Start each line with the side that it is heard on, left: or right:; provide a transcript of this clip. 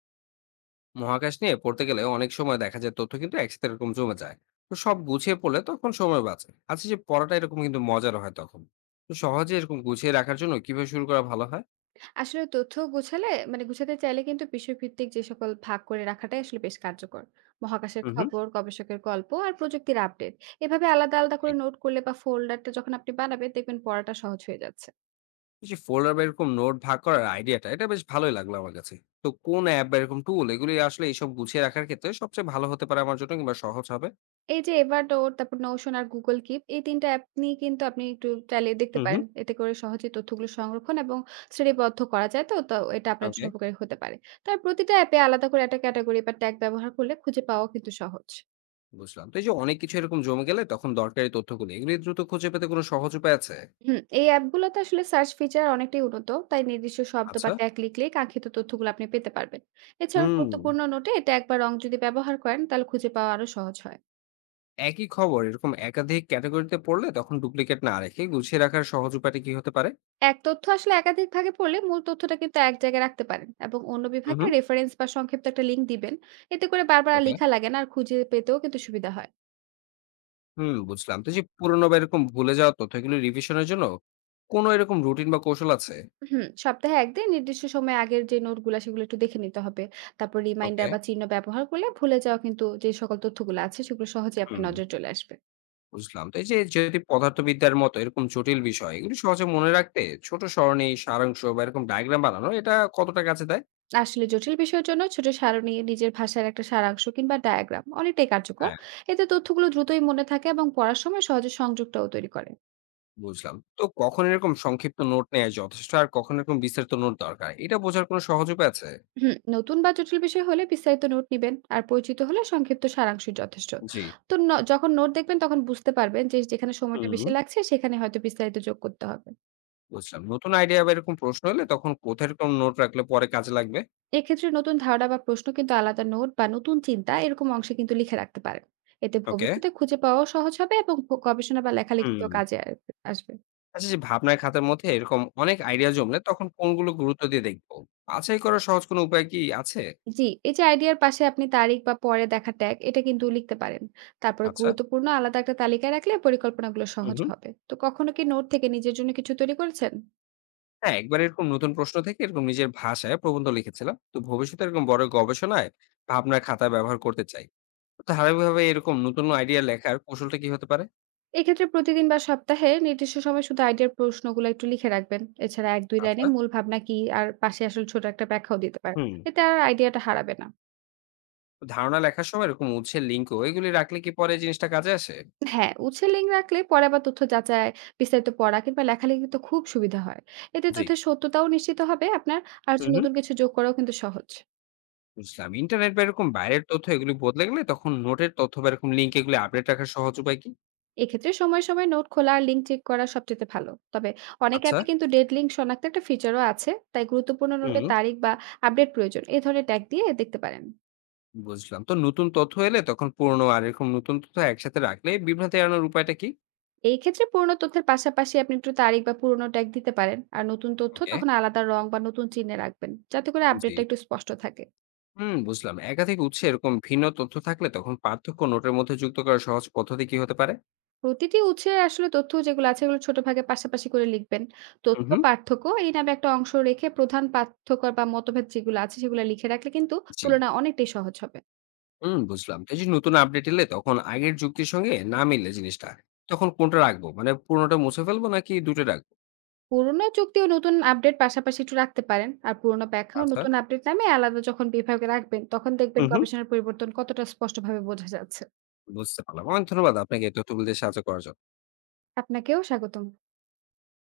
left: মহাকাশ নিয়ে পড়তে গেলে অনেক সময় দেখা যায় তথ্য কিন্তু একসাথে এরকম জমে যায়। তো সব গুছিয়ে পড়লে তখন সময় বাঁচে, আচ্ছা, যে পড়াটা এরকম কিন্তু মজার হয় তখন। তো সহজে এরকম গুছিয়ে রাখার জন্য কিভাবে শুরু করা ভালো হয়?
right: আসলে তথ্য গোছালে মানে গুছাতে চাইলে কিন্তু বিষয়ভিত্তিক যে সকল ভাগ করে রাখাটাই আসলে বেশ কার্যকর। মহাকাশের
left: হুম, হুম।
right: খবর, গবেষকের গল্প আর প্রযুক্তির আপডেট এভাবে আলাদা আলাদা
left: জি।
right: করে নোট করলে বা ফোল্ডারটা যখন আপনি বানাবেন দেখবেন পড়াটা সহজ হয়ে যাচ্ছে।
left: এই যে ফোল্ডার বা এরকম নোট ভাগ করার আইডিয়াটা, এটা বেশ ভালোই লাগলো আমার কাছে। তো কোন অ্যাপ বা এরকম টুল এগুলি আসলে এইসব গুছিয়ে রাখার ক্ষেত্রে সবচেয়ে ভালো হতে পারে আমার জন্য, কিংবা সহজ হবে?
right: এই যে এভারডোর, তারপর নোশন আর গুগল কিপ, এই তিনটা অ্যাপ নিয়ে কিন্তু আপনি একটু চাইলে দেখতে
left: হুম, হুম।
right: পারেন। এতে করে সহজে তথ্যগুলো সংরক্ষণ এবং শ্রেণীবদ্ধ করা যায়, তো তো এটা আপনার
left: ওকে।
right: জন্য উপকারী হতে পারে। তার প্রতিটা অ্যাপে আলাদা করে একটা ক্যাটাগরি বা ট্যাগ ব্যবহার করলে খুঁজে পাওয়া কিন্তু সহজ।
left: বুঝলাম, তো এই যে অনেক কিছু এরকম জমে গেলে তখন দরকারি তথ্যগুলি এগুলি দ্রুত খুঁজে পেতে কোনো সহজ উপায় আছে?
right: হুম, এই অ্যাপগুলোতে আসলে সার্চ ফিচার অনেকটাই উন্নত, তাই নির্দিষ্ট শব্দ বা
left: আচ্ছা।
right: ট্যাগ লিখলেই কাঙ্ক্ষিত তথ্যগুলো আপনি পেতে পারবেন। এছাড়াও
left: হুম।
right: গুরুত্বপূর্ণ নোটে ট্যাগ বা রং যদি ব্যবহার করেন, তাহলে খুঁজে পাওয়া আরো সহজ হয়।
left: একই খবর এরকম একাধিক ক্যাটাগরিতে পড়লে তখন ডুপ্লিকেট না রেখে গুছিয়ে রাখার সহজ উপায়টা কি হতে পারে?
right: এক তথ্য আসলে একাধিক ভাগে পড়লে মূল তথ্যটা কিন্তু এক জায়গায় রাখতে পারেন এবং অন্য
left: হুম,
right: বিভাগে
left: হুম।
right: রেফারেন্স বা সংক্ষিপ্ত একটা লিঙ্ক দিবেন। এতে করে বারবার আর
left: ওকে।
right: লেখা লাগে না, আর খুঁজে পেতেও কিন্তু সুবিধা হয়।
left: হুম, বুঝলাম, তো এই যে পুরনো বা এরকম ভুলে যাওয়া তথ্যগুলো রিভিশনের জন্য কোনো এরকম রুটিন বা কৌশল আছে?
right: হুম, সপ্তাহে একদিন নির্দিষ্ট সময়ে আগের যে নোটগুলা সেগুলো একটু দেখে নিতে হবে। তারপর
left: ওকে।
right: রিমাইন্ডার বা চিহ্ন ব্যবহার করলে ভুলে যাওয়া কিন্তু যে সকল তথ্যগুলো আছে সেগুলো সহজেই আপনার
left: হুম।
right: নজরে চলে আসবে।
left: বুঝলাম, তো এই যে যদি পদার্থবিদ্যার মতো এরকম জটিল বিষয় এগুলো সহজে মনে রাখতে ছোট সরণি, সারাংশ বা এরকম ডায়াগ্রাম বানানো, এটা কতটা কাছে দেয়?
right: আসলে জটিল বিষয়ের জন্য ছোট সারণী, নিজের ভাষার একটা সারাংশ কিংবা ডায়াগ্রাম অনেকটাই কার্যকর।
left: হ্যাঁ।
right: এতে তথ্যগুলো দ্রুতই মনে থাকে এবং পড়ার সময় সহজে সংযোগটাও তৈরি করে।
left: বুঝলাম, তো কখন এরকম সংক্ষিপ্ত নোট নেওয়া যথেষ্ট আর কখন এরকম বিস্তারিত নোট দরকার, এটা বোঝার কোনো সহজ উপায় আছে?
right: হুম, নতুন বা জটিল বিষয় হলে বিস্তারিত নোট নিবেন আর পরিচিত হলে সংক্ষিপ্ত সারাংশ যথেষ্ট।
left: জি।
right: তো যখন নোট দেখবেন তখন বুঝতে পারবেন যে যেখানে সময়টা
left: হুম,
right: বেশি লাগছে সেখানে হয়তো বিস্তারিত যোগ করতে হবে।
left: বুঝলাম। নতুন আইডিয়া বা এরকম প্রশ্ন হলে তখন কোথায় এরকম নোট রাখলে পরে কাজে লাগবে?
right: এক্ষেত্রে নতুন ধারণা বা প্রশ্ন কিন্তু আলাদা নোট বা নতুন চিন্তা এরকম অংশে কিন্তু লিখে রাখতে পারেন। এতে
left: ওকে।
right: ভবিষ্যতে খুঁজে পাওয়াও সহজ হবে এবং গবেষণা বা
left: হুম।
right: লেখালেখিতেও কাজে আসবে।
left: আচ্ছা, যে ভাবনার খাতার মধ্যে এরকম অনেক আইডিয়া জমলে তখন কোনগুলো গুরুত্ব দিয়ে দেখবো? বাছাই করার সহজ কোনো উপায় কি আছে?
right: জি, এই যে আইডিয়ার পাশে আপনি তারিখ বা পরে দেখা ট্যাগ এটা কিন্তু লিখতে পারেন। তারপরে
left: আচ্ছা।
right: গুরুত্বপূর্ণ আলাদা একটা তালিকায় রাখলে পরিকল্পনাগুলো
left: হুম,
right: সহজ
left: হুম।
right: হবে। তো কখনো কি নোট থেকে নিজের জন্য কিছু তৈরি করেছেন?
left: হ্যাঁ, একবার এরকম নতুন প্রশ্ন থেকে এরকম নিজের ভাষায় প্রবন্ধ লিখেছিলাম। তো ভবিষ্যতে এরকম বড় গবেষণায় ভাবনার খাতা ব্যবহার করতে চাই। তো ধারাবাহিকভাবে এরকম নতুন আইডিয়া লেখার কৌশলটা কি হতে পারে?
right: এক্ষেত্রে প্রতিদিন বা সপ্তাহে নির্দিষ্ট সময় শুধু আইডিয়ার প্রশ্নগুলো একটু লিখে রাখবেন। এছাড়া ১-২ লাইনে
left: আচ্ছা।
right: মূল ভাবনা কি আর পাশে আসলে ছোট একটা ব্যাখ্যাও দিতে পারেন।
left: হুম।
right: এতে আর আইডিয়াটা হারাবে না।
left: ধারণা লেখার সময় এরকম উৎসের লিঙ্ক এগুলি রাখলে কি পরে জিনিসটা কাজে আসে?
right: হ্যাঁ, উৎসের লিঙ্ক রাখলে পরে আবার তথ্য যাচাই, বিস্তারিত পড়া কিংবা লেখালেখি তো খুব সুবিধা হয়। এতে
left: জি।
right: তথ্যের সত্যতাও নিশ্চিত হবে আপনার, আর যে নতুন কিছু যোগ করাও কিন্তু সহজ।
left: বুঝলাম। ইন্টারনেট বা এরকম বাইরের তথ্য এগুলি বদলে গেলে তখন নোটের তথ্য বা এরকম লিঙ্ক এগুলি আপডেট রাখার সহজ উপায় কি?
right: এক্ষেত্রে সময়ে, সময়ে নোট খোলা আর লিঙ্ক চেক করা সবচেয়ে ভালো। তবে অনেক
left: আচ্ছা।
right: অ্যাপে কিন্তু ডেড লিঙ্ক শনাক্ত একটা ফিচারও আছে। তাই গুরুত্বপূর্ণ নোটের
left: হুম,
right: তারিখ বা আপডেট প্রয়োজন এ ধরনের ট্যাগ দিয়ে দেখতে পারেন।
left: বুঝলাম। তো নতুন তথ্য এলে তখন পুরনো আর এরকম নতুন তথ্য একসাথে রাখলে বিভ্রান্তি এড়ানোর উপায়টা কি?
right: এই ক্ষেত্রে পুরনো তথ্যের পাশাপাশি আপনি একটু তারিখ বা পুরনো ট্যাগ দিতে পারেন। আর নতুন তথ্য
left: ওকে।
right: তখন আলাদা রং বা নতুন চিহ্নে রাখবেন, যাতে করে
left: জি।
right: আপডেটটা একটু স্পষ্ট থাকে।
left: হুম, বুঝলাম। একাধিক উৎসে এরকম ভিন্ন তথ্য থাকলে তখন পার্থক্য নোটের মধ্যে যুক্ত করার সহজ পদ্ধতি কি হতে পারে?
right: প্রতিটি উৎসের আসলে তথ্য যেগুলো আছে এগুলো ছোট ভাগে পাশাপাশি করে লিখবেন।
left: হুম,
right: তথ্য
left: হুম।
right: পার্থক্য এই নামে একটা অংশ রেখে প্রধান পার্থক্য বা মতভেদ যেগুলো আছে সেগুলো লিখে রাখলে কিন্তু
left: জি।
right: তুলনা অনেকটাই সহজ হবে।
left: হুম, বুঝলাম। তো এই যে নতুন আপডেট এলে তখন আগের যুক্তির সঙ্গে না মিললে জিনিসটা তখন কোনটা রাখবো? মানে পুরোনোটা মুছে ফেলবো নাকি দুটো রাখবো?
right: পুরোনো যুক্তিও নতুন আপডেট পাশাপাশি একটু রাখতে পারেন। আর পুরোনো ব্যাখ্যা ও
left: আচ্ছা।
right: নতুন আপডেট নামে আলাদা যখন বিভাগে রাখবেন, তখন দেখবেন
left: হুম, হুম।
right: গবেষণার পরিবর্তন কতটা স্পষ্টভাবে বোঝা যাচ্ছে।
left: বুঝতে পারলাম। অনেক ধন্যবাদ আপনাকে এই তথ্যগুলো দিয়ে সাহায্য করার জন্য।
right: আপনাকেও স্বাগতম।